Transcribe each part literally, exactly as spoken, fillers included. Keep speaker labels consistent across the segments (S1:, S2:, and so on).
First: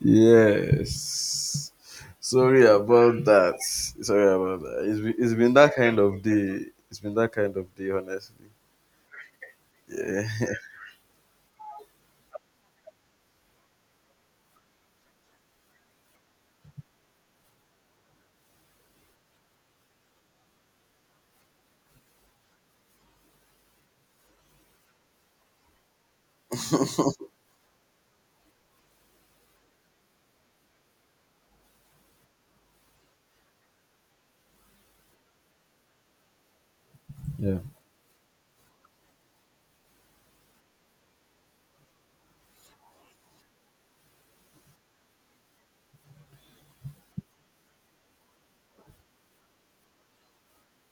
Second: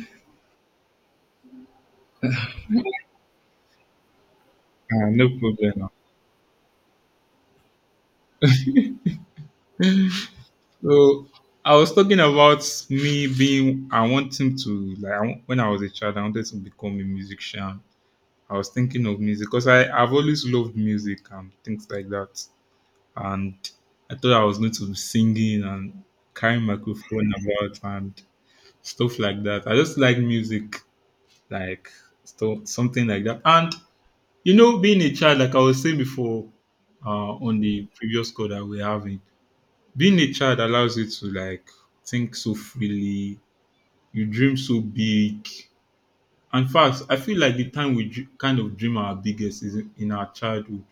S1: Yes. Sorry about that. Sorry about that. It's
S2: Uh,
S1: been,
S2: no
S1: it's been that
S2: problem.
S1: kind of day. It's been that kind of day, honestly. Yeah.
S2: So I was talking about me being. I wanting to like I wa- when I was a child, I wanted to become a musician. I was thinking of music because I I've always loved music and things like that. And I thought I was going to be singing and carrying microphone about and stuff like that. I just like music, like stuff something like that. And you know, being a child, like I was saying before, uh,
S1: Yeah.
S2: on the previous call that we're having. Being a child allows you to like think so freely, you dream so big. In fact, I feel like the time we dr- kind of dream our biggest is in in our childhood.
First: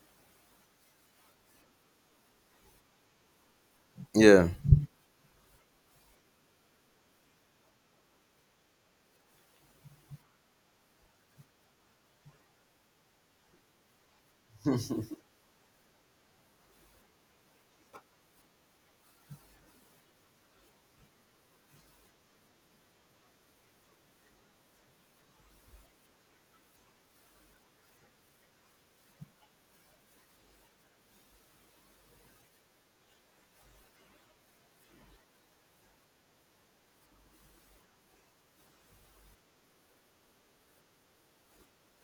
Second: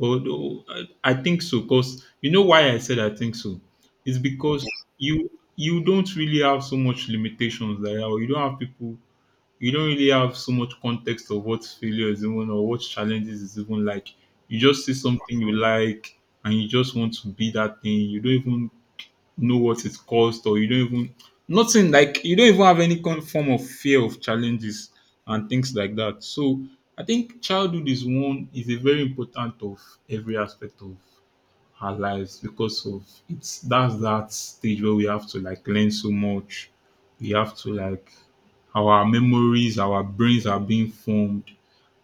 S2: Although I I think so, because you know why I said I think so? It's
S1: Yeah.
S2: because you you don't really have so much limitations like that, or you don't have people you don't really have so much context of what failure is even or what challenges is even like. You just see something you like and you just want to be that thing. You don't even know what it costs or you don't even nothing like you don't even have any kind form of fear of challenges and things like that. So I think childhood is one is a very important of every aspect of our lives because of it's that's that stage where we have to like learn so much. We have to like our memories, our brains are being formed.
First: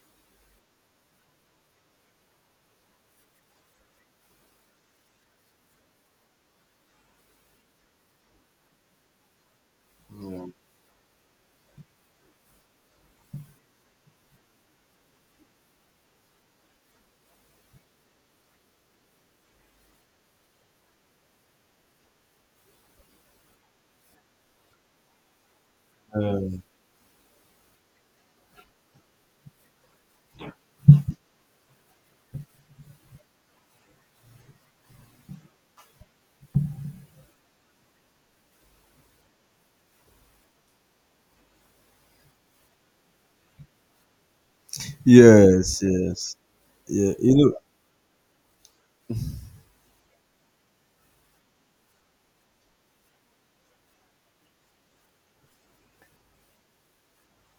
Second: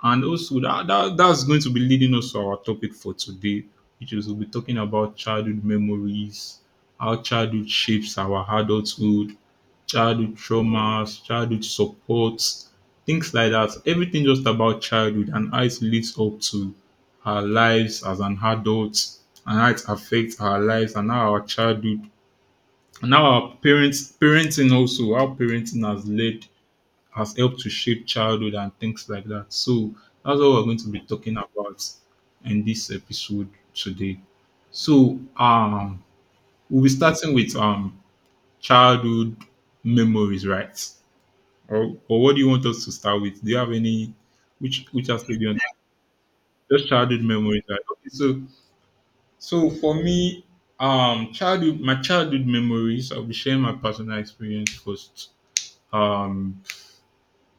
S2: And also that, that that's going to be leading us to our topic for today, which is we'll be talking about childhood memories, how childhood shapes our adulthood, childhood
S1: Yeah.
S2: traumas, childhood supports, things like that. Everything just about childhood and how it leads up to our lives as an adult and how it affects our lives and how our childhood and how our parents parenting also how parenting has led
S1: Um,
S2: has helped to shape childhood and things like that. So that's what we're going to be talking about in this episode today. So um we'll be starting with um childhood memories, right? Or, or what do you want us to start with? Do you have any which which aspect do you want?
S1: Yes. Yes.
S2: Just
S1: Yeah.
S2: childhood
S1: You
S2: memories, right? Okay, so so for me, um, childhood, my childhood memories. I'll be sharing my personal experience first. Um,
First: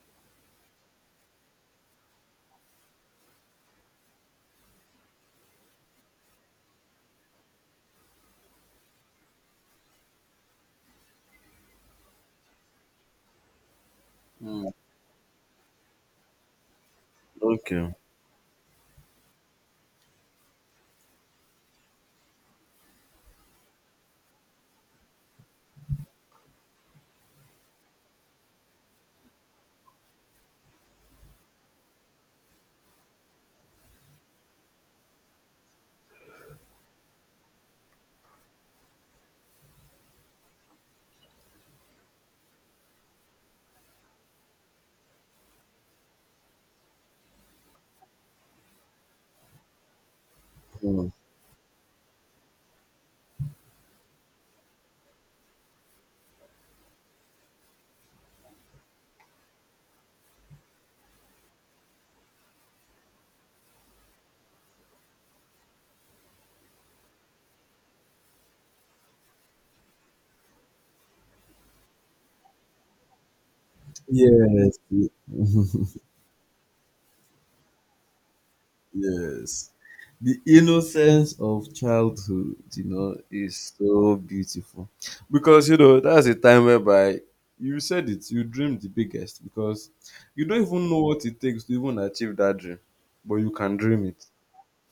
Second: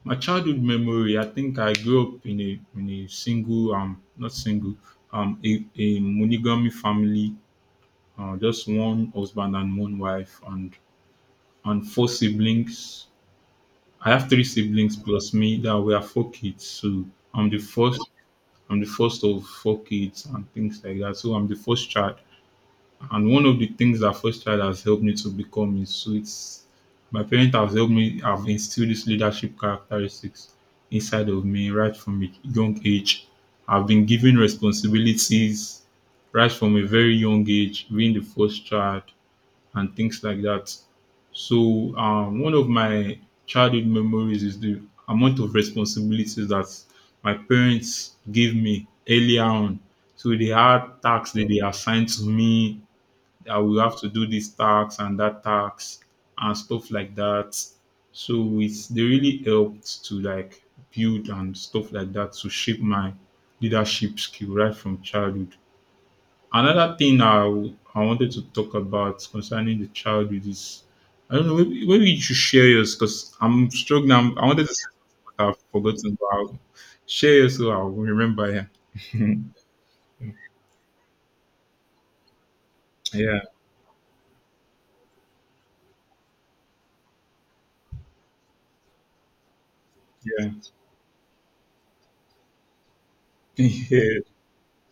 S2: my childhood memory. I think I grew up in a in a single um not single um a, a monogamy family. Uh, just one husband and one wife and and four siblings. I have three
S1: know. Mm.
S2: siblings plus me. That we are four kids. So I'm the
S1: Okay.
S2: first. I'm the first of four kids and things like that. So I'm the first child. And one of the things that first child has helped me to become is so it's my parents have helped me have instilled this leadership characteristics inside of me right from a young age. I've been given responsibilities right from a very young age, being the first child and things like that. So um, one of my childhood memories is the amount of responsibilities that my parents gave me earlier on. So they had
S1: Mm.
S2: tasks that they assigned to me. I will have to do this tax and that tax and stuff like that. So it's they really helped to like build and stuff like that to shape my leadership skill right from childhood. Another thing I w- I wanted to talk about concerning the childhood is I don't know maybe, maybe you should share yours because I'm struggling. I'm, I wanted to
S1: yes.
S2: say something but I've forgotten, but I'll share yours so I'll remember. Yeah,
S1: Yes. The innocence of childhood, you know,
S2: yeah,
S1: is so beautiful. Because, you know, that's a time whereby you said it, you dreamed the biggest because
S2: yeah,
S1: you don't even know what it takes to even achieve that dream, but you can dream
S2: yeah,
S1: it.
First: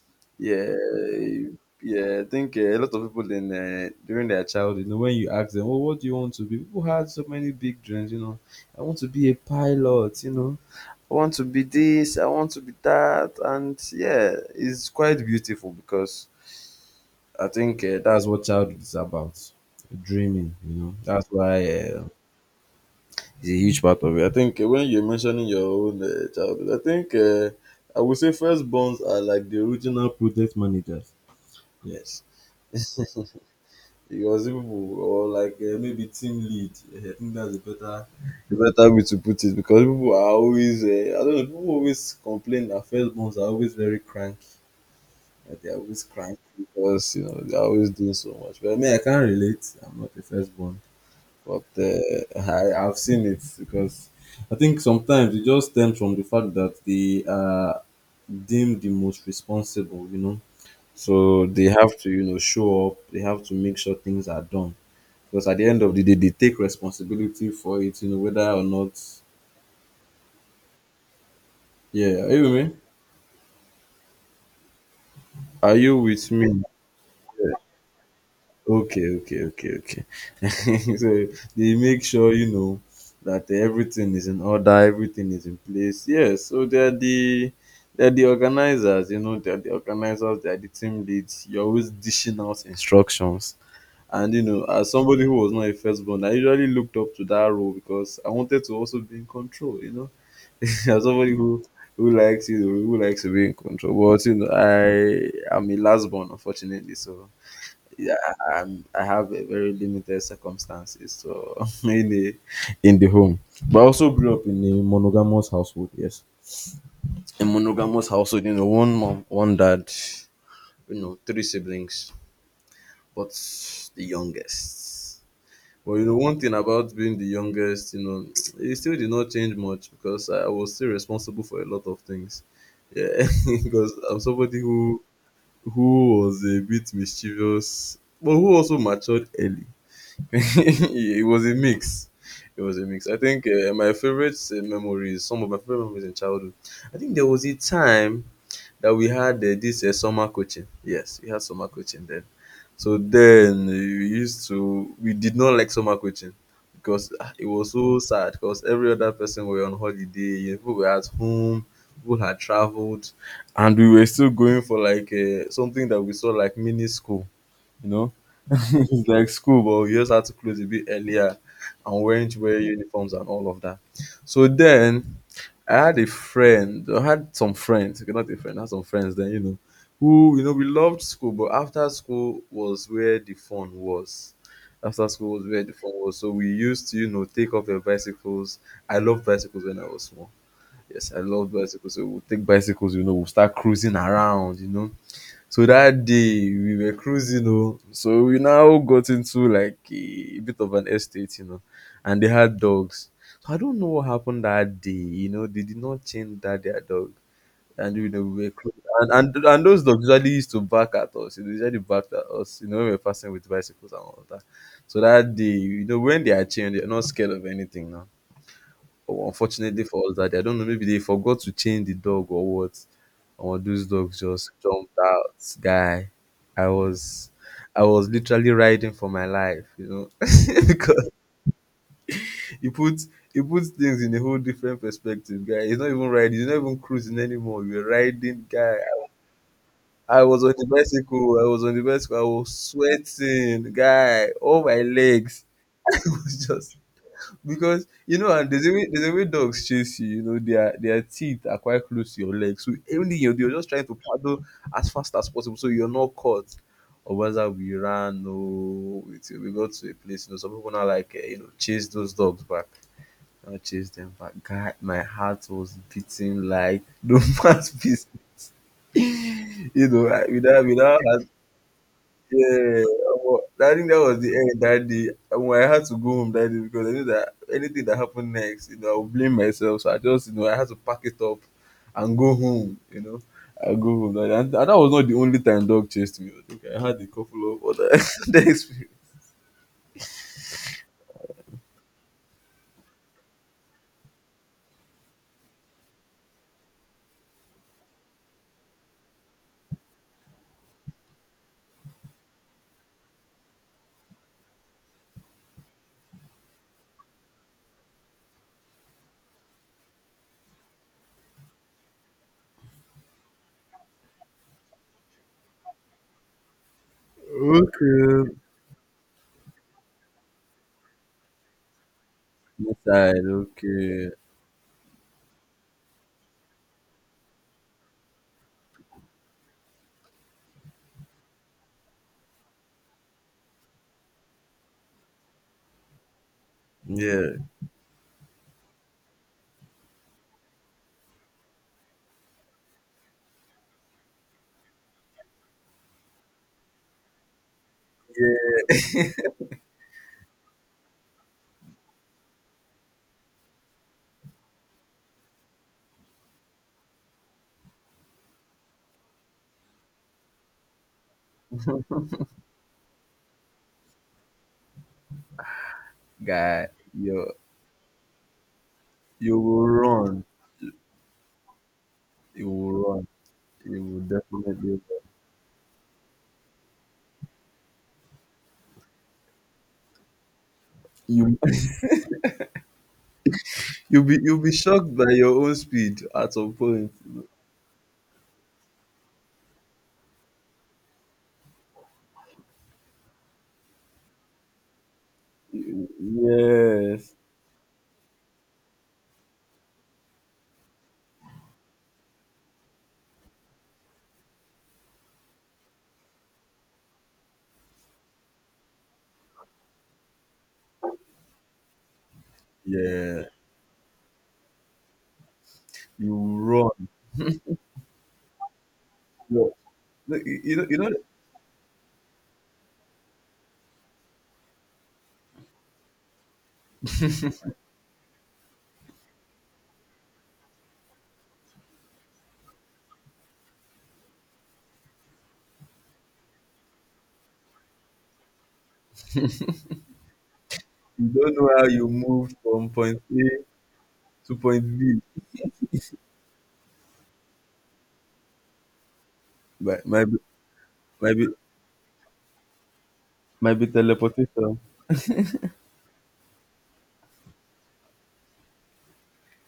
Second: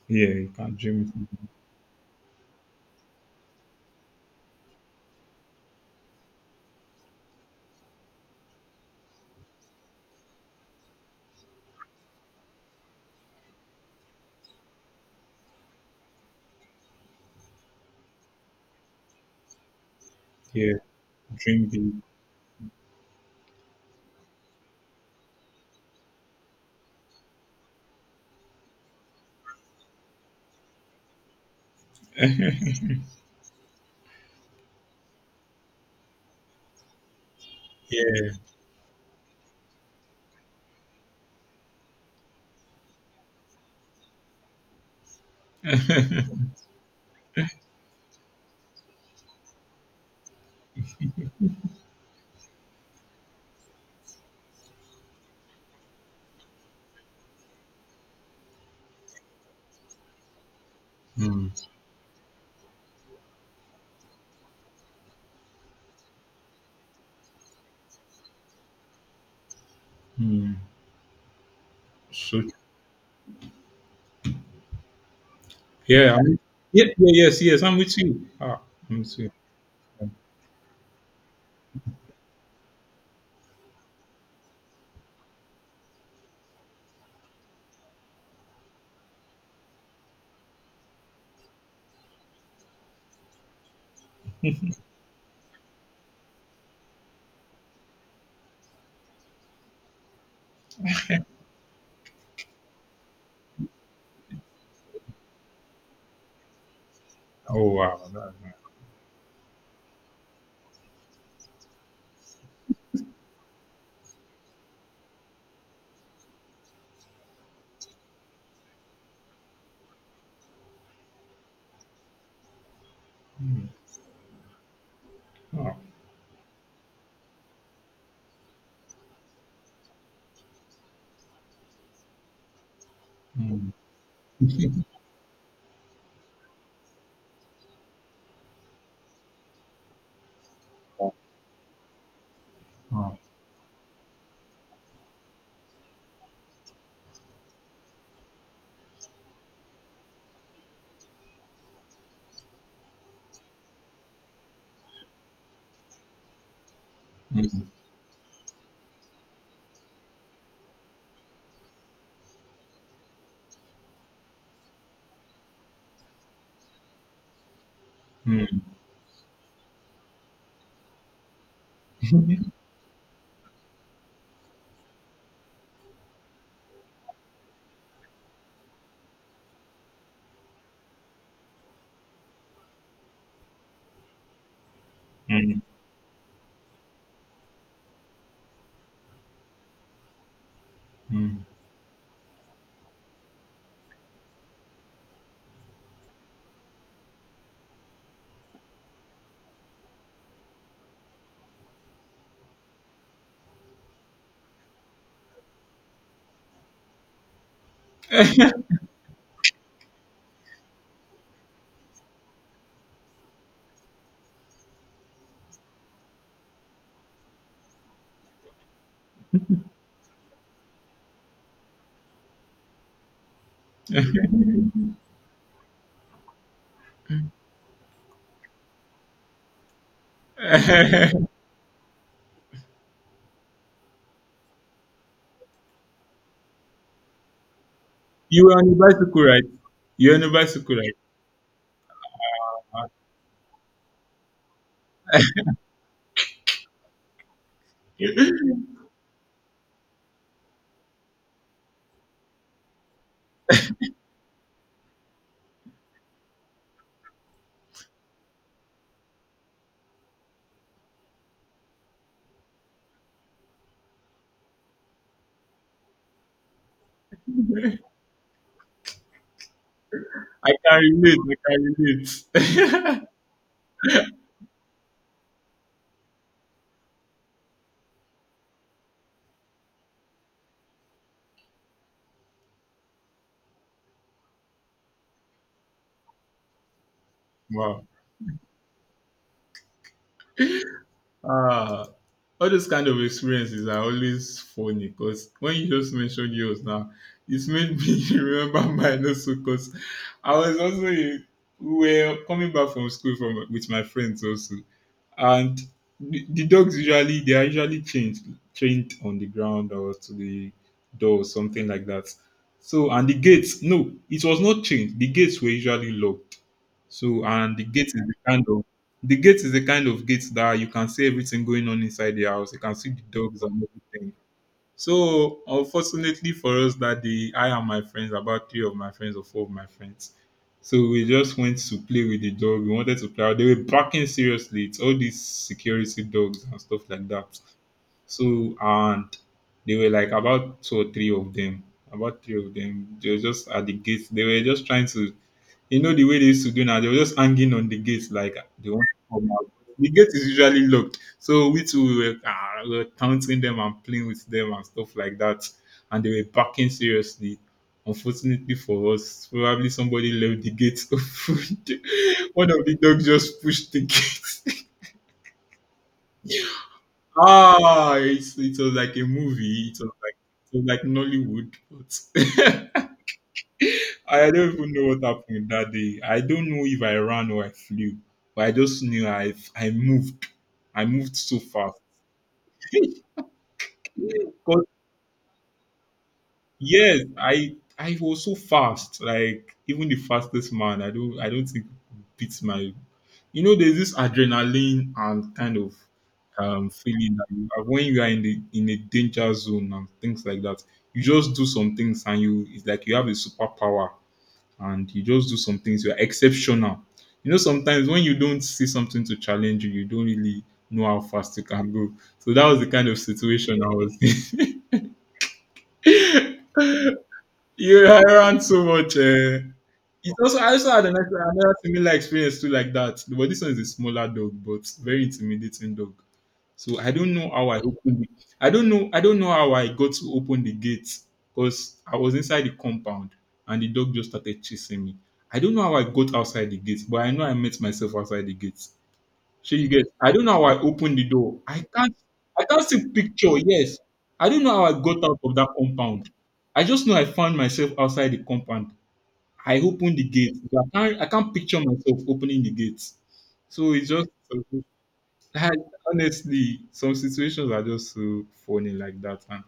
S2: yeah. You
S1: Yeah,
S2: can dream. It.
S1: yeah. I think uh, a lot of people in uh, during their childhood, you know, when you ask them, "Oh, what do you want to be?" People had so many big dreams. You know, I want to be a pilot. You know, I want to be this. I want to be that. And yeah, it's quite beautiful because I think uh, that's what childhood is about, dreaming. You
S2: Yeah.
S1: know, that's why
S2: Drinking.
S1: uh, it's a huge part of it. I think uh, when you're mentioning your own uh, childhood, I think uh, I would say firstborns are like the original project managers. Yes. He was able or like uh, maybe team lead. Eh, I think that's a better
S2: Yeah.
S1: a better way to put it because people are always uh, I don't know people always complain that firstborns are always very cranky. That they are always cranky because you know they are always doing so much. But I mean I can't relate. I'm not a firstborn, but uh, I I've seen it because I think sometimes it just stems from the fact that they are deemed the most responsible. You know. So
S2: Mm.
S1: they have to, you know, show up. They have to make sure things are done because at the end of the day, they take responsibility for it, you know, whether or not.
S2: Mm.
S1: Yeah, are
S2: So
S1: you with me? Are you
S2: yeah,
S1: with
S2: I'm,
S1: me?
S2: yeah, yeah, yes,
S1: Yeah.
S2: yes, I'm with you. Ah, I'm
S1: Okay,
S2: with you.
S1: okay, okay, okay. so they make sure you know that everything is in order, everything is in place. Yeah, so they're the they're the organizers, you know, they're the organizers, they're the team leads. You're always dishing out instructions. And you know, as somebody who was not a firstborn, I usually looked up to that role because I wanted to also be in control, you know. as somebody who who likes, you know, who likes to be in control, but you know, I am a last born, unfortunately. So
S2: Oh wow.
S1: yeah,
S2: That-
S1: I- I'm, I have a very limited circumstances. So in the in the home, but I also grew up in a monogamous household. Yes, a monogamous household. You know, one mom, one dad. You know, three siblings, but the youngest.
S2: wow.
S1: But you know, one thing about being the youngest, you know, it still did not change much because I was still responsible for a lot of things. Yeah,
S2: Mm.
S1: because I'm somebody who who was a bit mischievous, but who also matured early. it was a mix. It was a mix.
S2: Wow.
S1: I think uh, my favorite uh, memories, some of my favorite memories in childhood. I think there was a time that we had uh, this uh, summer coaching. Yes, we had summer coaching then. So then uh, we used to we did not like summer coaching because ah, it
S2: Mm.
S1: was so sad because every other person were on holiday, people were at home, people had traveled, and we were still going for like uh, something that we saw like mini school, you know.
S2: Mm.
S1: it's like school, but you just had to close a bit earlier and weren't wear uniforms and all of that. So then I had a friend, I had some friends, okay, not a friend, I had some friends then, you know, who, you know, we loved school, but after school was where the fun was. After school was
S2: Mm.
S1: where the fun was. So we used to, you know, take off your bicycles. I loved bicycles when I was small. Yes, I
S2: Mm.
S1: loved bicycles. So we'll take bicycles, you know, we'll start cruising around, you know. So that day we were cruising, oh, so we now got into like a bit of an estate, you know, and they had dogs. So I don't know what happened that day, you know, they did not change that their dog, and you know, we were cru- and and and those dogs usually used to bark at us, you know, they usually barked at us, you know, when we were passing with bicycles and all that. So that day, you know, when they are chained, they're not scared of anything now. But unfortunately for us that day, I don't know, maybe they forgot to chain the dog or what, or those dogs just jumped out, guy. I was i was literally riding for my life, you know. Because, you put you put things in a whole different perspective, guy. It's not even riding, you're not even cruising anymore, you're
S2: You
S1: riding,
S2: were on a
S1: guy.
S2: bicycle, right? You were on
S1: I
S2: a
S1: was on the
S2: bicycle,
S1: bicycle I was on the bicycle I was sweating, guy. All my legs. It was just because, you
S2: right?
S1: know, and there's a way there's a way dogs chase you, you know, their their teeth are quite close to your legs. So anything, you're, you're just trying to paddle as fast as possible so you're not caught. Or whether we ran or we, we got to a place, you know. Some people now like, eh, you know, chase those dogs back. I chase them back. God, my heart was beating like the man's business. You know, I,
S2: I
S1: without
S2: can
S1: without
S2: relate. I can
S1: Yeah,
S2: relate.
S1: omo, I think that was the end that day. Omo, I had to go home that day because I knew that anything that happened next, you know, I would blame myself. So I just, you know, I had to pack it up and go home. You know, I go home. Like, And, and that was not the only time dog chased me. I think I had a couple of
S2: wow.
S1: other other experiences.
S2: Ah, all those kind of experiences are always funny because when you just mentioned yours now, it's made me remember mine also because I was also in, we were coming back from school from with my friends also, and the, the dogs usually they are usually chained chained on the ground or to the door or something like that. So and the gates no, it was not chained. The gates were usually locked. So and the gate is the
S1: Okay.
S2: kind of the gate is a kind of gate that you can see everything going on inside the house. You can see the
S1: Inside,
S2: dogs and
S1: okay,
S2: everything. So unfortunately for us that day, I and my friends, about three of my friends or four of my friends. So we just went to play with the dog. We wanted to play. Out. They were barking seriously. It's all these security dogs and stuff like
S1: yeah,
S2: that. So and they were like about two or three of them. About three of them. They were just at the gate. They were just trying to you know the way they used to do now, they were just hanging on the gate like they want
S1: yeah,
S2: to come out. The gate is usually locked. So we two we were, ah, we were taunting them and playing with them and stuff like that. And they were barking seriously. Unfortunately for us, probably somebody left the gate open. One of the dogs just pushed the gate.
S1: guy, yo,
S2: ah, it's, it was like a
S1: you will
S2: movie. It was like
S1: run,
S2: it was like Nollywood.
S1: you will
S2: But
S1: run, you will
S2: I don't even
S1: definitely
S2: know
S1: run.
S2: what happened that day. I don't know if I ran or I flew, but I just knew I I moved. I moved
S1: You
S2: so fast.
S1: You'll be you'll be
S2: 'Cause
S1: shocked by your own speed at some point.
S2: yes, I I was so fast. Like even the fastest man, I don't I don't think beats my. You know, there's this adrenaline and kind of um
S1: Yes,
S2: feeling that you have when you are in the in a danger zone and things like that. You just do some things and you it's like you have a superpower and you just do some things. You are exceptional. You know, sometimes when you don't see something to challenge you, you don't really know how fast you can go. So that was the kind of
S1: yeah.
S2: situation I was in.
S1: You run.
S2: You ran so much. Uh,
S1: You
S2: It's
S1: know
S2: also I
S1: you know
S2: also
S1: you
S2: had
S1: know
S2: another, another similar experience too like that. But this one is a smaller dog, but very intimidating dog. So I don't know how I opened. It. I don't know. I don't know how I got to open the gate because I was inside the compound and the dog just started chasing me. I don't know how I got outside the gate, but I know I met myself outside the gate. So you get. I don't know how I opened the
S1: you don't
S2: door.
S1: know
S2: I
S1: how you
S2: can't.
S1: move
S2: I can't
S1: from
S2: see
S1: point A
S2: picture. Yes, I
S1: to
S2: don't know
S1: point
S2: how I got
S1: B.
S2: out of that compound. I just know I found myself outside the compound. I
S1: Might
S2: open the
S1: might be
S2: gate. I can't, I
S1: might be
S2: can't picture myself opening the gate.
S1: might be
S2: So it's just
S1: teleportation.
S2: I, honestly, some situations are just so funny like that. And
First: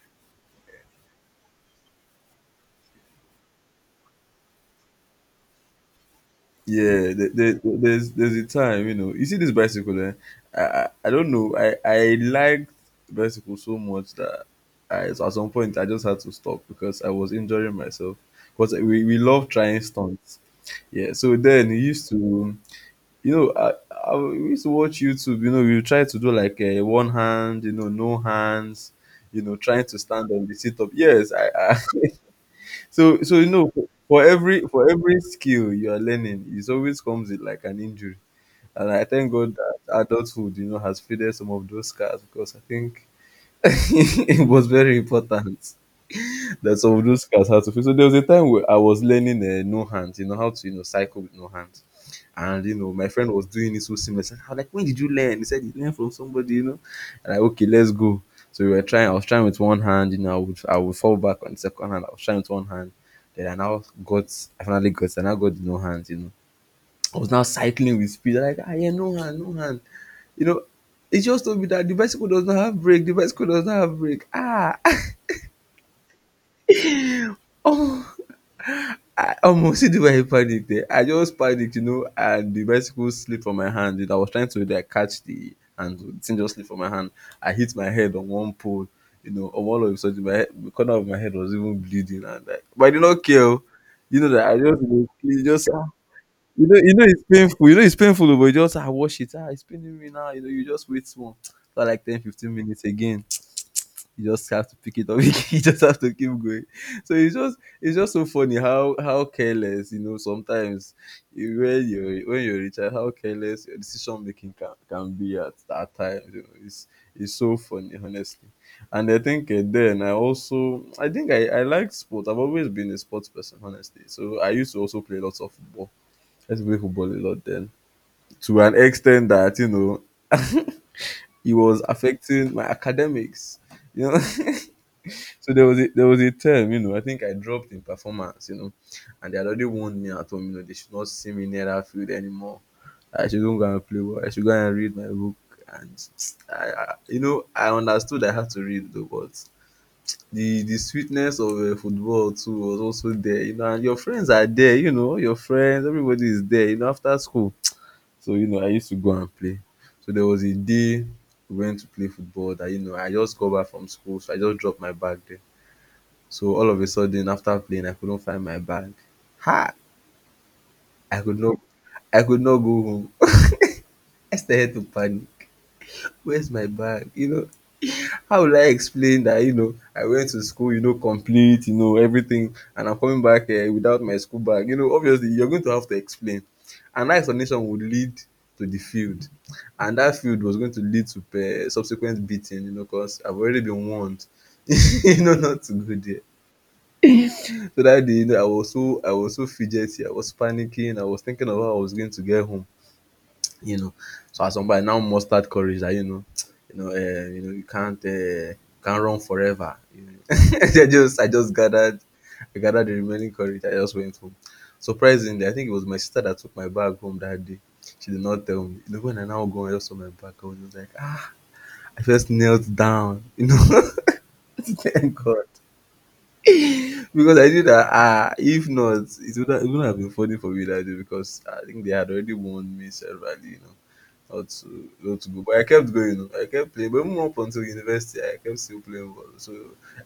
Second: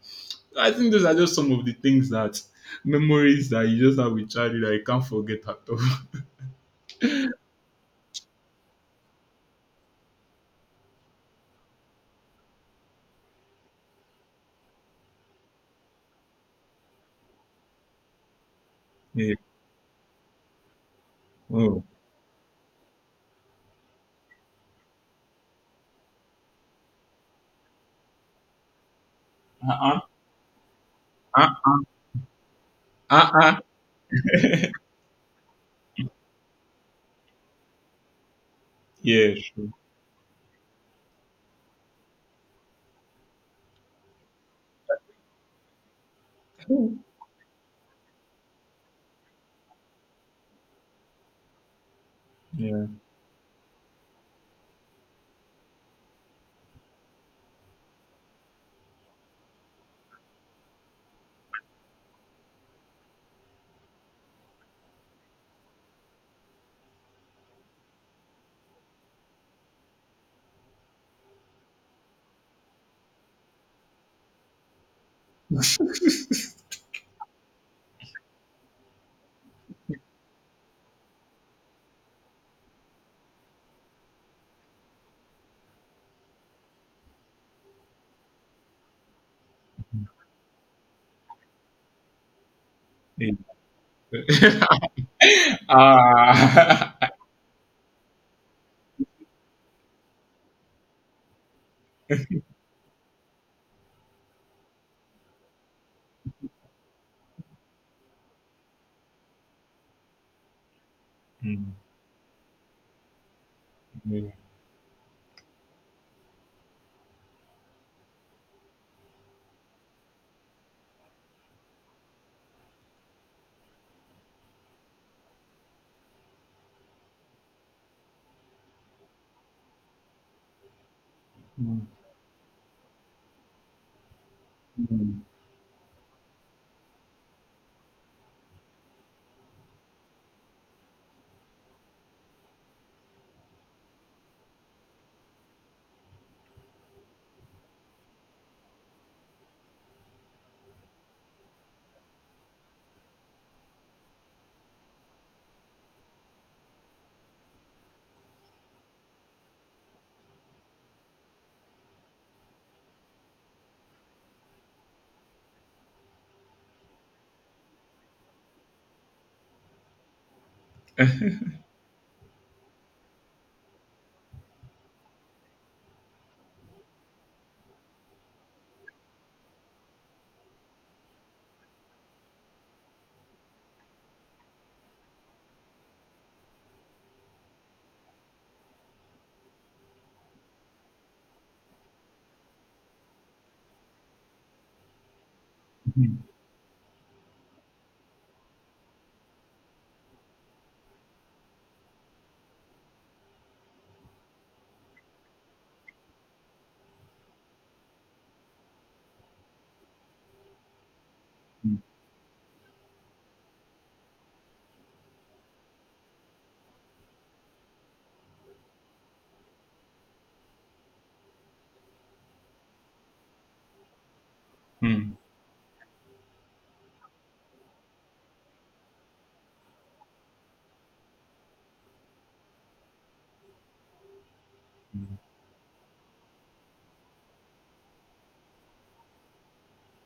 S2: I think those are just some of the things that memories that you just have with childhood that you can't forget at all.
S1: Yeah, there, there, there's there's a time, you know. You see this bicycle, eh? I, I I don't know. I I liked bicycle so much that, I, at some point, I just had to stop because I was injuring myself. Because we, we
S2: yeah.
S1: love trying stunts. Yeah, so then he
S2: Oh.
S1: used to, you know, I, I we used to watch YouTube. You know, we would try to do like a one hand, you know, no hands, you know, trying to
S2: Uh-uh.
S1: stand on the sit up. Yes, I, I so
S2: Uh
S1: so you
S2: uh.
S1: know, for every for every skill you are learning, it always comes with like an injury. And I thank
S2: Yeah.
S1: God
S2: Sure.
S1: that adulthood, you know, has faded some of those scars because I think it was very important that some of those scars had to feel. So there was a time where I was learning uh, no hands, you know, how to, you know, cycle with no hands. And you
S2: Yeah.
S1: know, my friend was doing it so seamlessly. I was like, when did you learn? He said he learned from somebody, you know. And I, okay, let's go. So we were trying, I was trying with one hand, you know, I would I would fall back on the second hand, I was trying with one hand. Then I now got I finally got I now got the no hand, you know. I was now cycling with speed. I'm Like, ah yeah, no hand, no hand. You know, it just told me that the bicycle does not have brake, the bicycle does not have brake. Ah oh, I almost see the way I panicked, eh, I just panicked, you know, and the bicycle slipped from my hand. I was trying to like catch the handle, the thing just slipped from my hand. I hit my head on one pole, you know, on all of a sudden, my head, the corner of my head was even bleeding and like, but I did not care oh. You know that I
S2: Yeah.
S1: just, you know, you just ah you know you
S2: Ah.
S1: know it's painful, you know, it's painful oh, but you just ah wash it, ah it's paining me now, you know, you just wait small for like ten, fifteen minutes again, you just have to pick it up. you just have to keep going. So it's just it's just so funny how how careless, you know, sometimes you-
S2: Mm,
S1: when you're when you're a child, how careless your decision
S2: yeah.
S1: making can, can be at that time. You know, it's it's so funny honestly. And I think uh, then I also I think I I like sports. I've always been a sports person honestly. So I used to also play lots of football. I used to play football a lot then to an extent that you know it was
S2: Mm,
S1: affecting my academics. You know.
S2: mm,
S1: So there was a there was a term, you know, I think I dropped in performance, you know, and they had already warned me at home, you know, they should not see me near that field anymore. I shouldn't go and play ball. I should go and read my book. And I, I you know, I understood I had to read though, but the the sweetness of uh, football too was also there, you know. And your friends are there, you know, all your friends, everybody is there, you know, after school. So you know, I used to go and play. So there was a day we went to play football that you know I just got back from school, so I just dropped my bag there. So all of a sudden, after playing, I couldn't find my bag. Ha! I could not, I could not go home. I started to panic. Where's my bag? You know, how will I explain that? You know, I went to school. You know, complete. You know, everything, and I'm coming back here without my school bag. You know, obviously, you're going to have to explain, and that explanation would lead to the field, and that field was going to lead to uh, subsequent beating. You know, because I've already been warned. You know, not to go
S2: mm,
S1: there. So that day, you know, I was so I was so fidgety, I was panicking, I was thinking of how I was going to get home, you know. So as somebody point, I now mustered courage that you know, you know, uh, you know, you can't uh, can't run forever. You know? I just I just gathered I gathered the remaining courage. I just went home. Surprisingly, I think it was my sister that took my bag home that day. She did not tell me. You know, when I now go and just saw my bag, I was just like, ah, I just knelt down. You know, thank
S2: mm,
S1: God. Because I knew that, ah, if not, it would it wouldn't have been funny for me that day because I think they had already warned me severally, you know, not to,
S2: mm.
S1: not to go. But I kept going, you know, I kept playing. But even up until university, I kept still playing ball. So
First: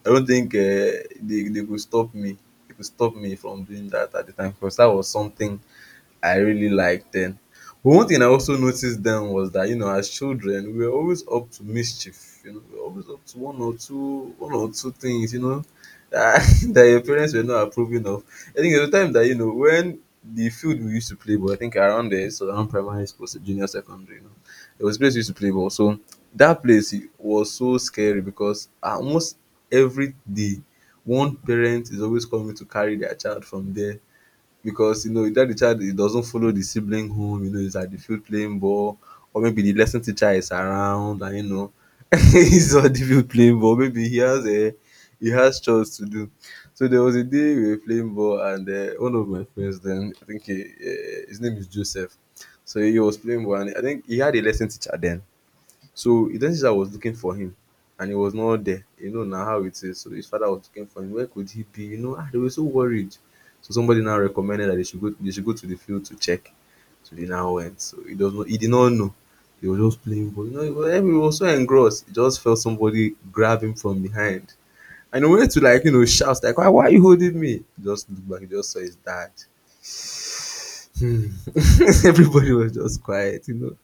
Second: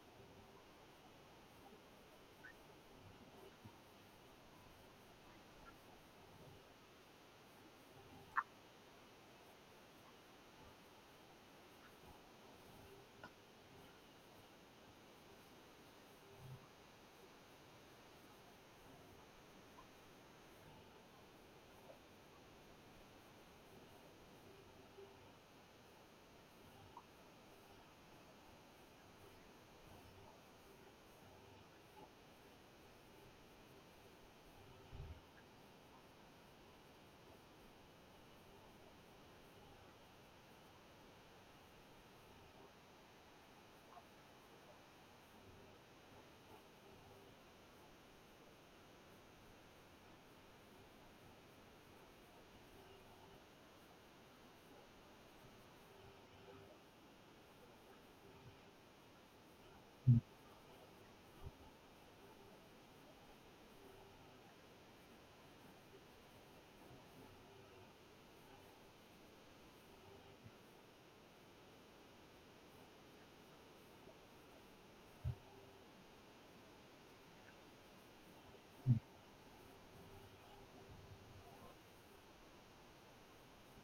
S1: I don't think uh, they, they could stop me. They could stop me from doing that at the time because that was something I really liked then. But one thing I also noticed then was that, you know, as children, we were always up to mischief. You know, we were always up to one or two, one or two things. You know, that, that your parents were not approving of. I think at the time that you know when the field we used to play ball, I think around there, so around primary school, so junior secondary, you know, there was a place we used to play ball. So that place it was so scary because almost every day, one parent is always coming to carry their child from there because you know that the child it doesn't follow the sibling home, you know, he's at the field playing ball. Or maybe the lesson teacher is around and you know he's on the field playing ball, maybe he has a he has chores to do. So there was a day we were playing ball and uh, one of my friends then, I think he, uh, his name is Joseph. So he was playing ball and I think he had a lesson teacher then. So it then, elder I was looking for him and he was not there. You know now how it is. So his father was looking for him. Where could he be? You know, ah, they were so worried. So somebody now recommended that they should go they should go to the field to check. So they now went. So he does not he did not know. He was just playing ball. You know, he was, he was so engrossed. He just felt somebody grab him from behind. And he wanted to, like, you know, shout like, why, why are you holding me? He just looked back, he just saw his dad. Hmm. Everybody was just quiet, you know.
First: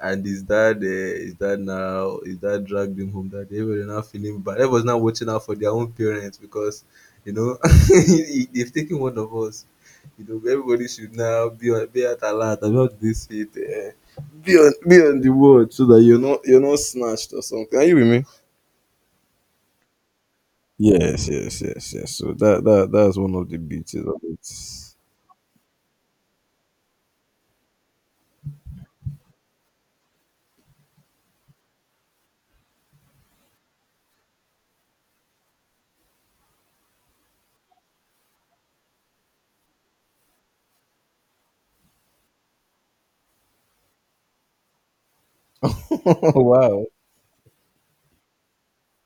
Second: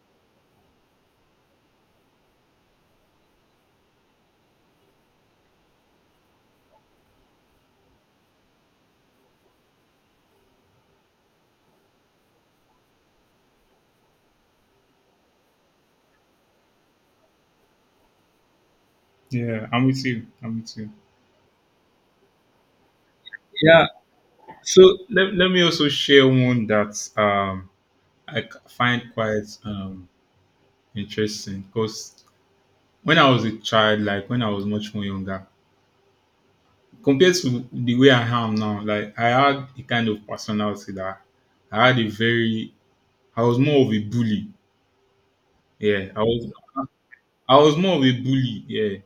S1: And his dad, eh, his dad now, his dad dragged him home that day. Everybody now feeling bad. Everybody's now watching out for their own parents because, you know, if they've taken one of us. You know, everybody should now be on, be at alert about this shit. Eh, be on, be on the word so that you're not, you're not snatched or something. Are you with me?
S2: Yeah, I'm with you. I'm with you.
S1: Yes, yes, yes, yes. So that, that, that's one of the
S2: Yeah.
S1: beauties of it.
S2: So let, let me also share one that um, I c- find quite um, interesting because when I was a child, like when I was much more younger, compared to the way I am now, like I had a kind of personality that I had a very, I was more of a bully. Yeah, I
S1: Oh
S2: was,
S1: wow.
S2: I was more of a bully. Yeah,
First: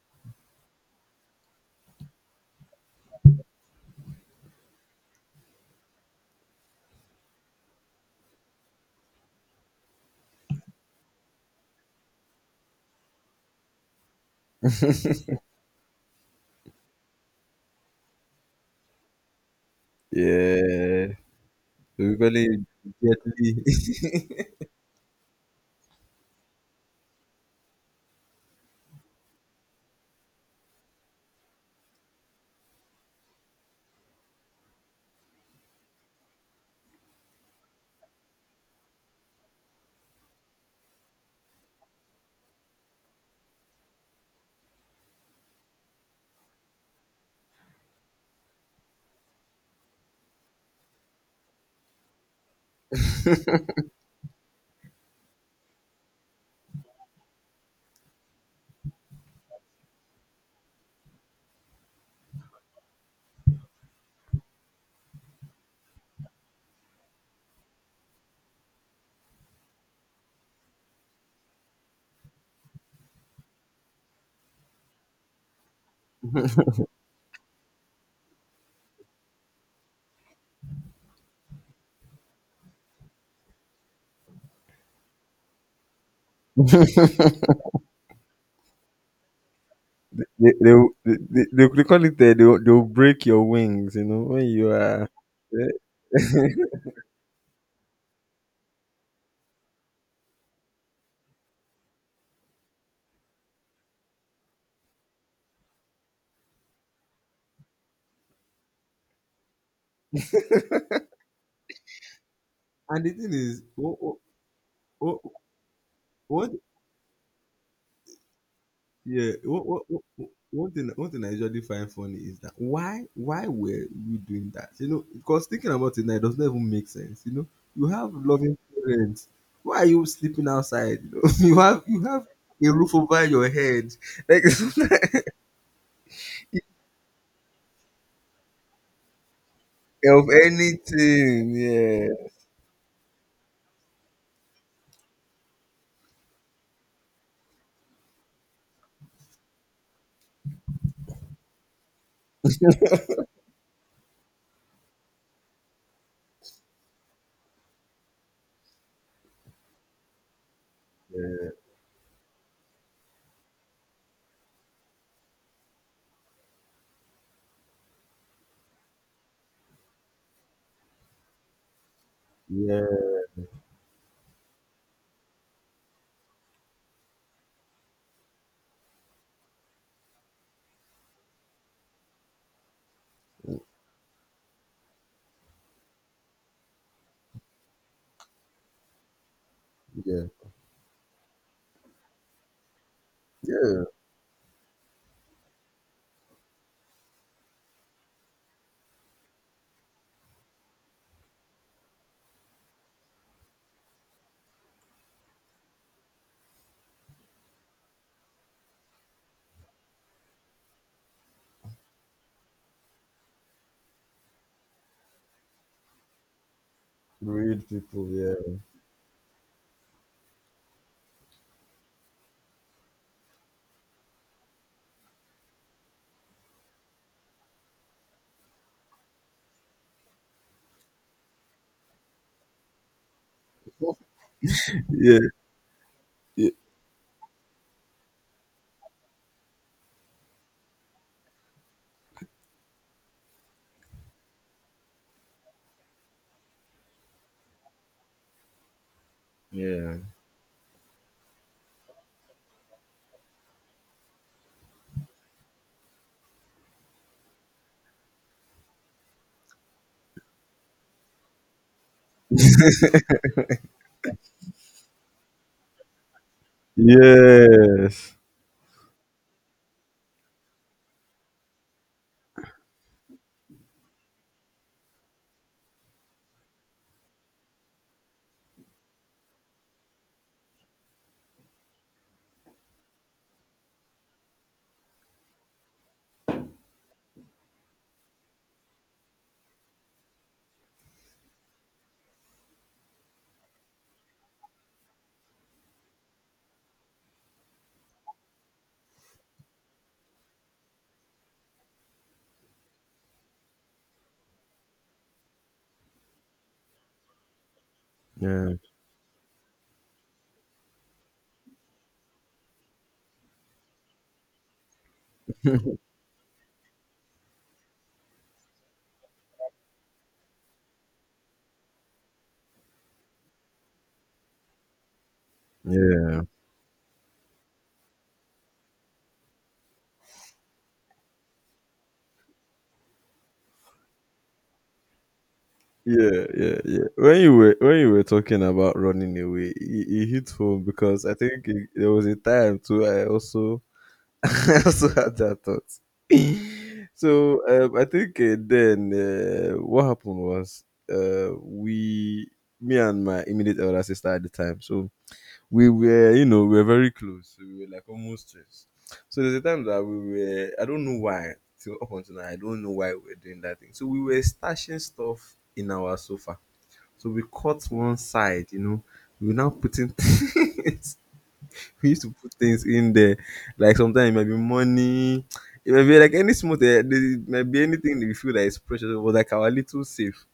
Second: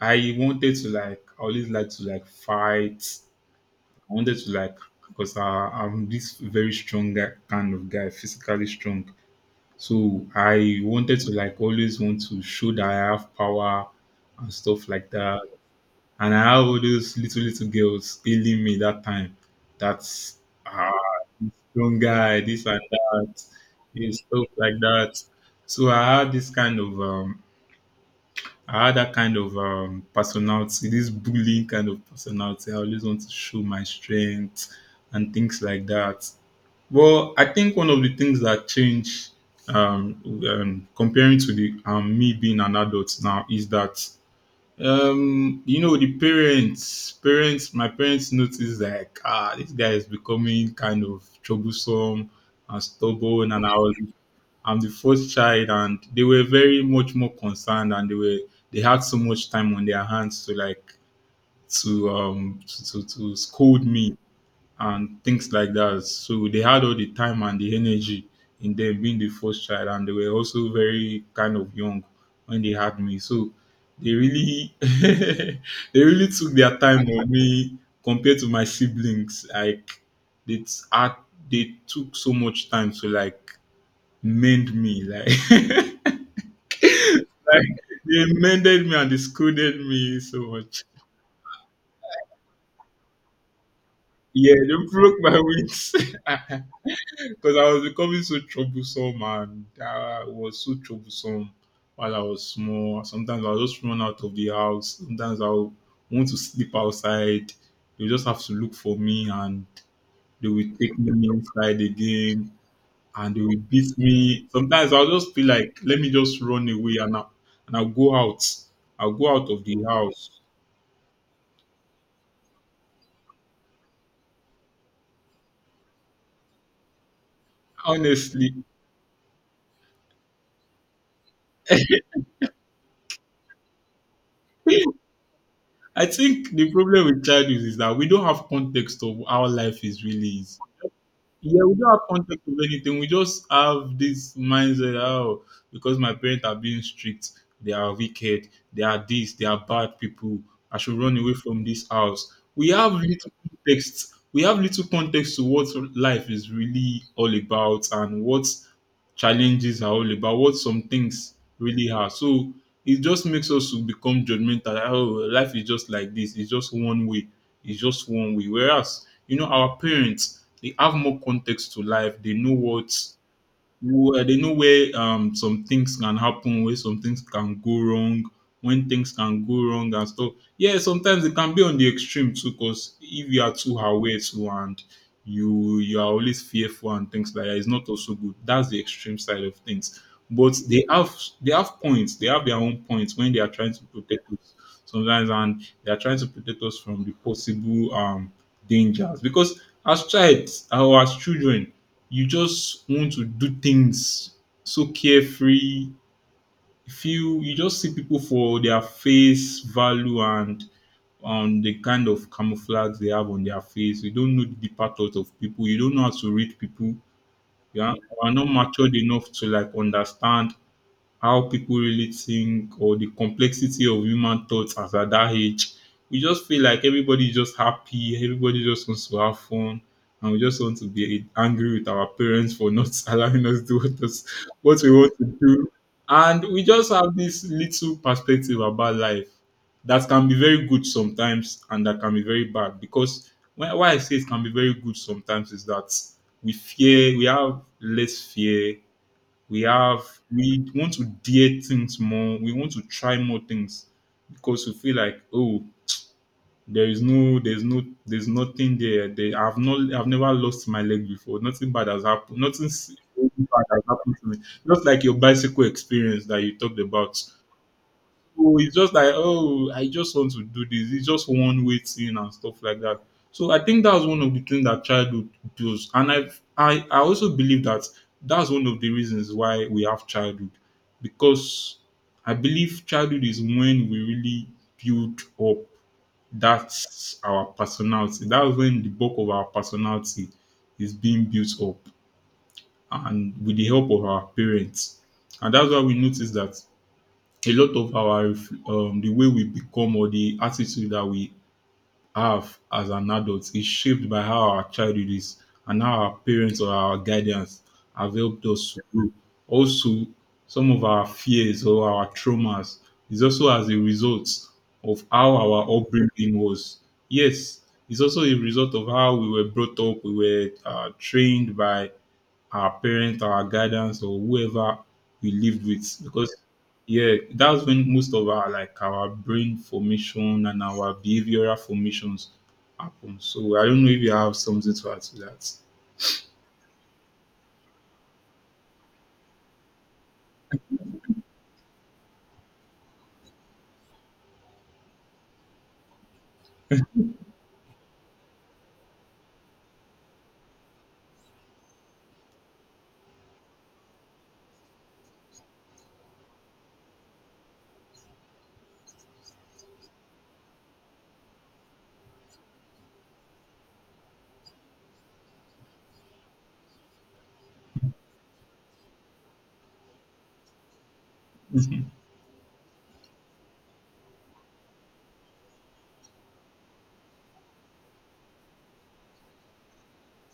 S2: I wanted to like, I always like to like fight. I wanted to like, because I, I'm this very strong guy, kind of guy, physically strong. So I wanted to like always want to show that I have power and stuff like that. And I have all those little little girls hailing me that time. That's ah
S1: Yeah.
S2: young
S1: We call
S2: guy,
S1: it
S2: this and that,
S1: gently.
S2: and stuff like that. So I had this kind of um I had that kind of um personality, this bullying kind of personality. I always want to show my strength and things like that. Well, I think one of the things that changed um, um, comparing to the um, me being an adult now is that um, you know the parents, parents, my parents noticed like ah, this guy is becoming kind of troublesome and stubborn, and I was I'm the first child, and they were very much more concerned, and they were they had so much time on their hands to like to um to to, to scold me and things like that. So they had all the time and the energy in them being the first child, and they were also very kind of young when they had me. So they really they really took their time on me compared to my siblings. Like they t- had, they took so much time to like mend me. Like like they mended me and they scolded me so
S1: They they
S2: much.
S1: will they they they they call it uh, they will they will break your wings, you know, when
S2: Yeah,
S1: you
S2: they
S1: are.
S2: broke my wings.
S1: Eh.
S2: Because I was becoming so troublesome and I was so troublesome while I was small. Sometimes I'll just run out of the house. Sometimes I'll want to sleep outside. They just have to look for me and they will take me inside again
S1: And the thing
S2: and they will
S1: is,
S2: beat
S1: what,
S2: me. Sometimes I'll
S1: what,
S2: just be like, let me just
S1: what
S2: run away and I'll, and I'll go out. I'll
S1: yeah,
S2: go out of
S1: what,
S2: the
S1: what, what,
S2: house.
S1: one thing, one thing I usually find funny is that why, why were we doing that? You know, because thinking about it now, it does not even make sense. You know, you have
S2: Honestly,
S1: loving parents. Why are you sleeping outside? You know, you have, you have a roof over your head, like
S2: I think the problem with childhood is that we don't have context of how life is
S1: of
S2: really.
S1: anything.
S2: Yeah, we don't have
S1: Yeah,
S2: context of anything. We just have this mindset. Oh, because my parents are being strict, they are wicked, they are this, they are bad people. I should run away from this house. We have little context. We have little context to what life is really all about and what challenges are all about, what some things really are. So it just makes us to become judgmental. Oh, life is just like this. It's just one way. It's just one way. Whereas, you know, our parents, they have more context to life. They know
S1: yeah,
S2: what well, they know where um some things can happen, where some things can go wrong, when things can go wrong and stuff. Yeah, sometimes it can be on the extreme too, because if you are too aware too and you you are always fearful and things like that, it's not also good. That's the extreme side of things.
S1: yeah,
S2: But they have they have points, they have their own points when they are trying to
S1: yeah.
S2: protect us sometimes and they are trying to protect us from the possible um dangers. Because as child or as children, you just want to do things so carefree. You feel you just see people for their face value and um the kind of camouflage they have on their face. You don't know the deeper thoughts of people. You don't know how to read people.
S1: Read
S2: You are, you
S1: people,
S2: are
S1: yeah.
S2: not matured enough to like understand how people really think or the complexity of human thoughts as at that age. We just feel like everybody's just happy, everybody just wants to have fun, and we just want to be angry with our parents for not allowing us to do what, us, what we want
S1: Yeah.
S2: to do. And
S1: Yeah.
S2: we just have this little perspective about life that can be very good sometimes and that can be very bad. Because why why I say it can be very good sometimes is that we fear, we have less fear, we
S1: Yeah.
S2: have, we want to dare things more, we want to try more things because we feel like, oh, there is no there's no there's nothing there. They I've not I've never lost my leg before. Nothing bad has happened. Nothing s- bad has happened to me, just like your bicycle experience that you talked about.
S1: Yes.
S2: Oh, it's just like, oh, I just want to do this. It's just one way thing and stuff like that. So I think that's one of the things that childhood does. And I've, I, I also believe that that's one of the reasons why we have childhood. Because I believe childhood is when we really build up, that's our personality. That's when the bulk of our personality is being built up and with the help of our parents. And that's why we notice that a lot of our ref- um, the way we become or the attitude that we have as an adult is shaped by how our childhood is and how our parents or our guidance have helped
S1: Yeah.
S2: us to grow. Also, some of our fears or our traumas is also as a result of how our upbringing was. Yes, it's also a result of how we were brought up. We were uh, trained by our parents, our guidance, or whoever we lived with.
S1: Yeah.
S2: Because yeah, that's when most of our like our brain formation and our behavioral formations happen. So I don't know if you have something to add to that.
S1: Yeah, yeah, yeah. When you were when you were talking about running away, it, it hit home because I think it, there was a time too. I also I also had that thought. So um, I think uh, then uh, what happened was uh, we me and my immediate elder sister at the time. So we were, you know, we were very close. We were like almost friends. So there's a time that we were, I don't know why, till up until now, I don't know why we were doing that thing. So we were stashing stuff in our sofa. So we cut one side, you know, we were now putting things, we used to put things in there. Like sometimes it might be money, it might be like any small thing, there might be anything that we feel that is precious. It was like our little safe.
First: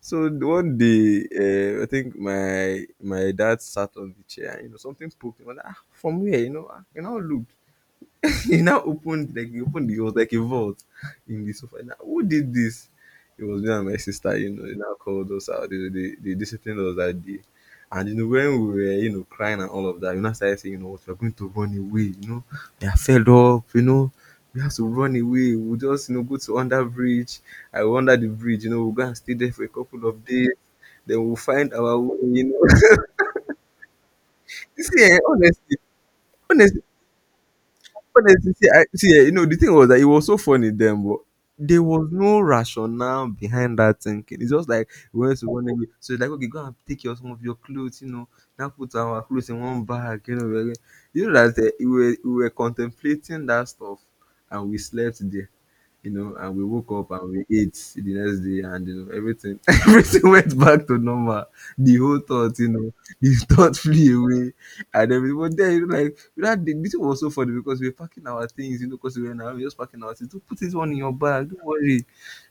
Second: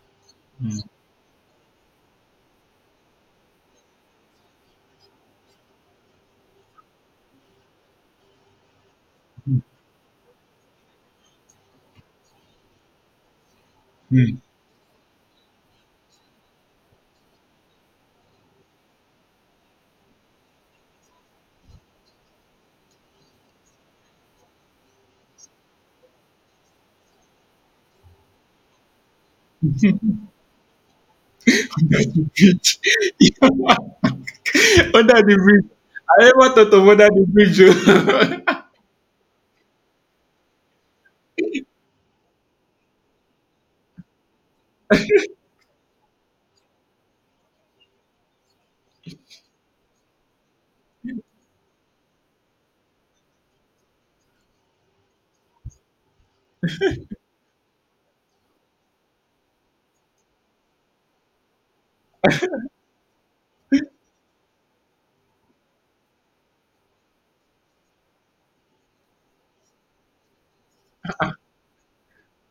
S1: So one
S2: Mhm.
S1: day, uh, I think my my dad sat on the chair and you know something poked him. I was like, ah, from where? You know, ah, you know, look he now opened, like he opened, it was like a vault in the sofa. Now, who did this? It was me and my
S2: Mm.
S1: sister,
S2: Mm.
S1: you know, they now called us out. They, they, they disciplined us that day. And you know, when we were, you know, crying and all of that, you know, started saying, you know what, we're going to run away, you know, we are fed up, you know, we have to run away. We'll just, you know, go to under bridge. I will under the bridge, you know, we'll go and stay there for a couple of days, then we'll find our way,
S2: Under
S1: you know. See, eh,
S2: the bridge.
S1: honestly,
S2: I never thought
S1: honestly,
S2: of under the bridge.
S1: honestly,
S2: Oh.
S1: see, I, see, eh, you know, the thing was that it was so funny then, but there was no rationale behind that thinking. It's just like we went to one day, so it's like, okay, go and take your some of your clothes, you know, now put our clothes in one bag, you know, we're like- you know that eh, we were, we were contemplating that stuff, and we slept there you know, and we woke up and we ate the next day, and you know, everything everything went back to normal. The whole thought, you know, the thought flew away, and everything. But then, you know, like that, the, this was so funny because we were packing our things, you know, because we were now we were just packing our things. Don't put this one in your bag. Don't worry,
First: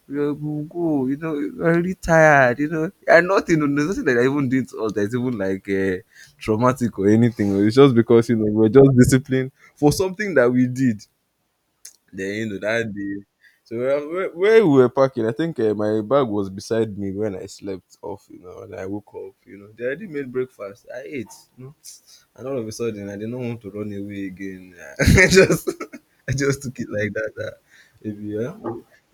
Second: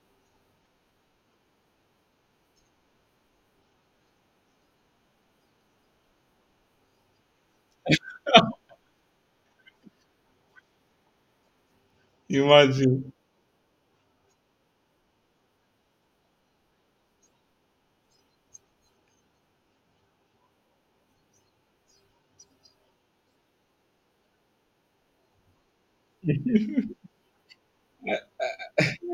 S1: we'll, we'll go. You know, we're really tired. You know, and nothing. You know, there's nothing that I even did to us that's even like uh, traumatic or anything. It's just because you know we we're just disciplined for something that we did then you know that
S2: Imagine.
S1: day. So uh, where, where we were parking, I think uh, my bag was beside me when I slept off. You know, and I woke up. You know, they already made breakfast. I ate. You know, and all of a sudden, I did not want to run away again. I just, I just took it like that. Uh, maybe, yeah.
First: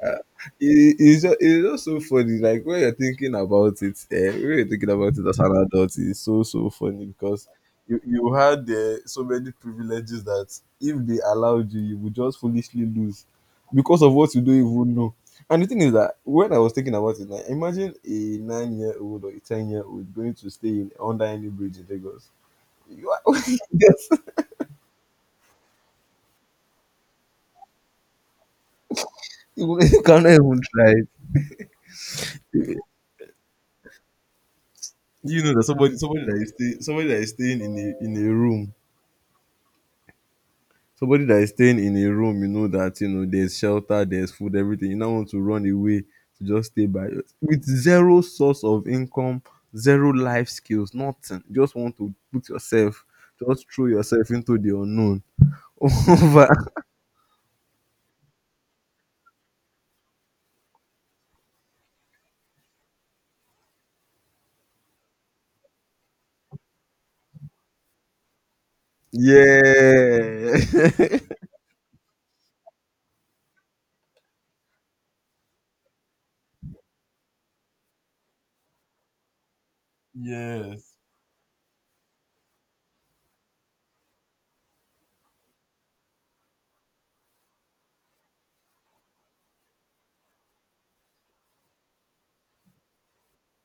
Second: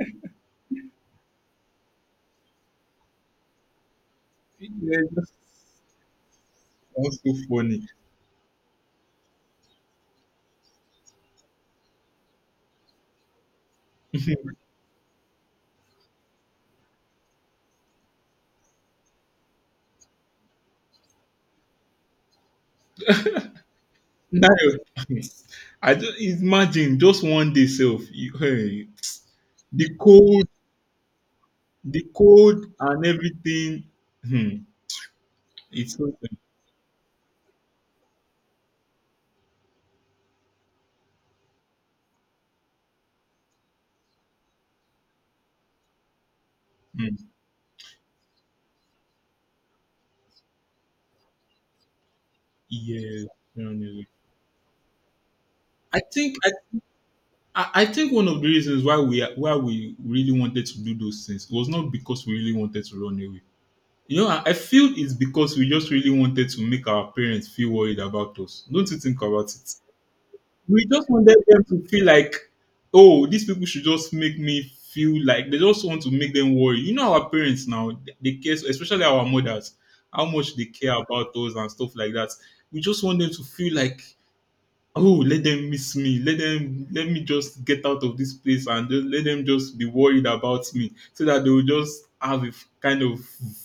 S1: Uh, it, it's, just, it's just so funny. Like when you're thinking about it, eh, when you're thinking
S2: Yeah,
S1: about it
S2: just
S1: as an adult, it's so so funny
S2: sounds so
S1: because
S2: funny.
S1: you you had uh, so many privileges that if they allowed you, you would just foolishly lose because of what you don't even know. And the thing is that when I was thinking about it, like imagine a nine year old or a ten year old going to stay in under any bridge in Lagos. You, are, Yes.
S2: Now, I just imagine just one day self. You, hey,
S1: You,
S2: the
S1: you cannot
S2: code,
S1: even try
S2: the code,
S1: it.
S2: and everything. Hmm.
S1: You know that
S2: It's
S1: somebody
S2: so
S1: somebody that is stay somebody that is staying in a in a room, somebody that is staying in a room you know that, you know, there's shelter, there's food, everything. You now want to run away to just stay by your-
S2: hmm.
S1: with zero source of income, zero life skills, nothing. You just want to put yourself,
S2: Yes.
S1: just throw
S2: Genuinely.
S1: yourself into the unknown.
S2: I think
S1: Over.
S2: I, I I think one of the reasons why we are- why we really wanted to do those things was not because we really wanted to run away. You know, I, I feel it's because we just really wanted to make our parents feel worried about us. Don't you think about it? We just
S1: Yeah.
S2: wanted them to feel like, oh, these people should just make me feel like they just want to make them worry. You know, our parents now, they care, especially our mothers, how much they care
S1: Yes.
S2: about us and stuff like that. We just want them to feel like, oh, let them miss me, let them, let me just get out of this place and just, let them just be worried about me so that they will just have a f- kind of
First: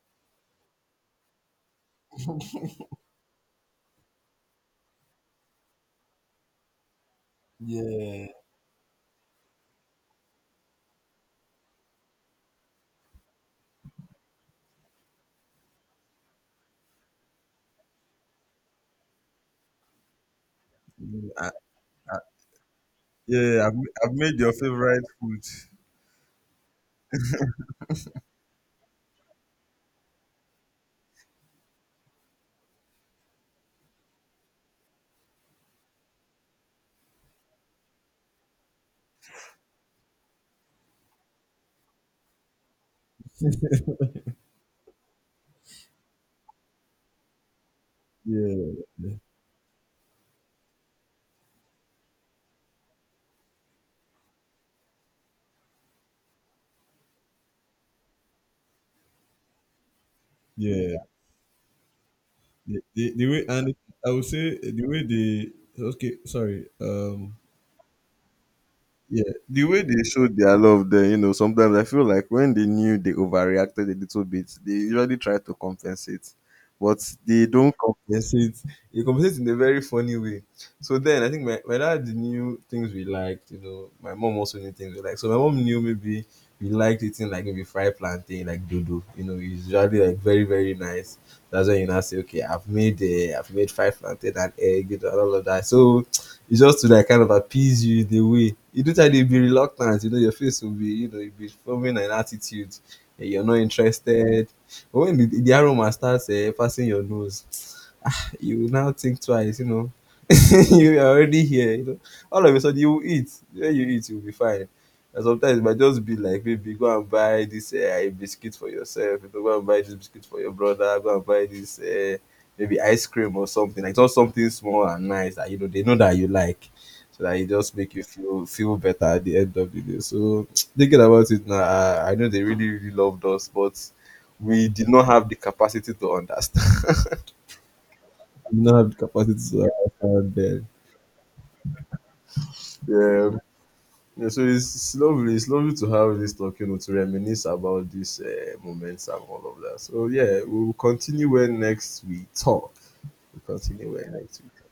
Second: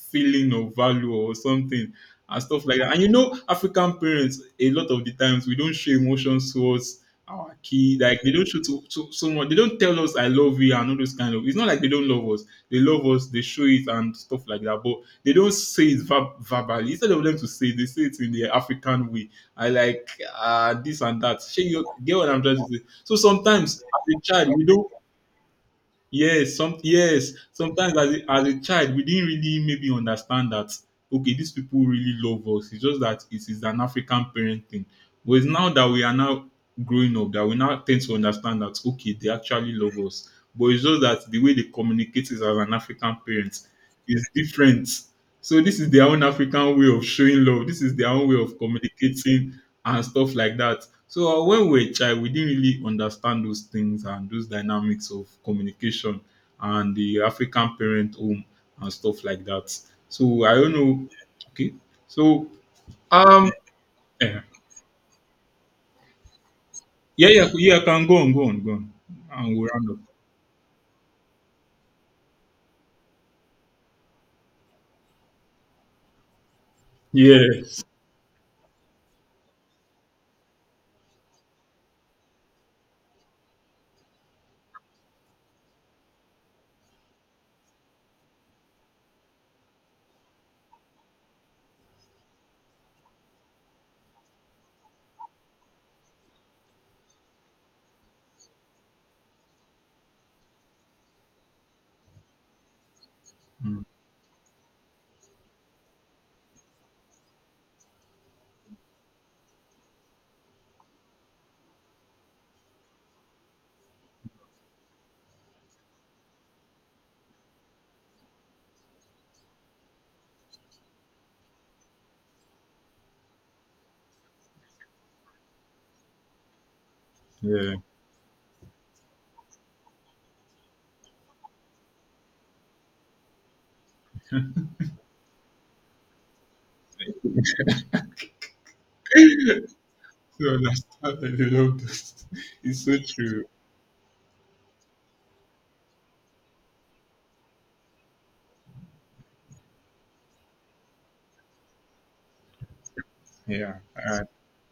S2: feeling of value or something and stuff like that. And you know, African parents, a lot of the times we don't show emotions towards our kid. Like they
S1: Yeah.
S2: don't show to, to someone, they don't tell us I love you and all those kind of, it's not like they don't love us. They love us, they show it and stuff like that, but they don't say it ver- verbally. Instead of them to say it, they say it in the African way. I like uh, this and that.
S1: Ah,
S2: Shey, you get what I'm trying to say? So
S1: yeah.
S2: sometimes
S1: I've, I've
S2: as a
S1: made your
S2: child, we don't.
S1: favorite food.
S2: Yes, some, yes. Sometimes as a, as a child, we didn't really maybe understand that. Okay, these people really love us. It's just that it is an African parent thing. But it's now that we are now growing up that we now tend to understand that okay, they actually love us. But it's just that the way they communicate is as an African parent is different. So this is their own African way of showing love. This is their own way of
S1: Yeah.
S2: communicating and stuff like that. So uh, when we were a child, we didn't really understand those things and those dynamics of communication and the African parent home and stuff like that. So I don't
S1: Yeah.
S2: know. Okay. So
S1: The, the, the way,
S2: um
S1: and I would
S2: yeah,
S1: say the way they, okay, sorry.
S2: yeah,
S1: Um,
S2: yeah, yeah, can go on, go on, go on,
S1: yeah,
S2: and
S1: the
S2: we'll
S1: way
S2: round up.
S1: they showed their love there, you know, sometimes I feel like when they knew they overreacted a little bit, they usually try to compensate, but they don't
S2: Yes.
S1: compensate. They compensate in a very funny way. So then I think my, my dad knew things we liked, you know, my mom also knew things we liked. So my mom knew, maybe we liked eating, like, maybe fried plantain, like dodo, you know, it's usually like very, very nice. That's when you now say, okay, I've made uh, I've made fried plantain and egg, you know, and all of that. So it's just to like kind of appease you in a way. You do that, they'll be reluctant. You know, your face will be, you know, you'll be forming an attitude. Eh, you're not
S2: Mm,
S1: interested. But when the, the aroma starts uh, passing your nose, ah, you will now think twice, you know. You are already here, you know. All of a sudden, you will eat. When you eat, you'll be fine. And sometimes it might just be like, maybe go and buy this uh, biscuit for yourself. You know, go and buy this biscuit for your brother. Go and buy this uh, maybe ice cream, or something like just something small and nice that you know they know that you like, so that it
S2: yeah.
S1: just make you feel feel better at the end of the day. So thinking about it now, I, I know they really really loved us, but we did not have the capacity to understand. We did not have the capacity to understand
S2: So I
S1: then.
S2: understand. I love this. It's so
S1: Yeah.
S2: true.
S1: Yeah, so it's, it's lovely. It's lovely to have this talk, you know, to reminisce about these uh, moments and all of that. So yeah, we will continue when next we talk. We'll
S2: Yeah.
S1: continue when next we talk.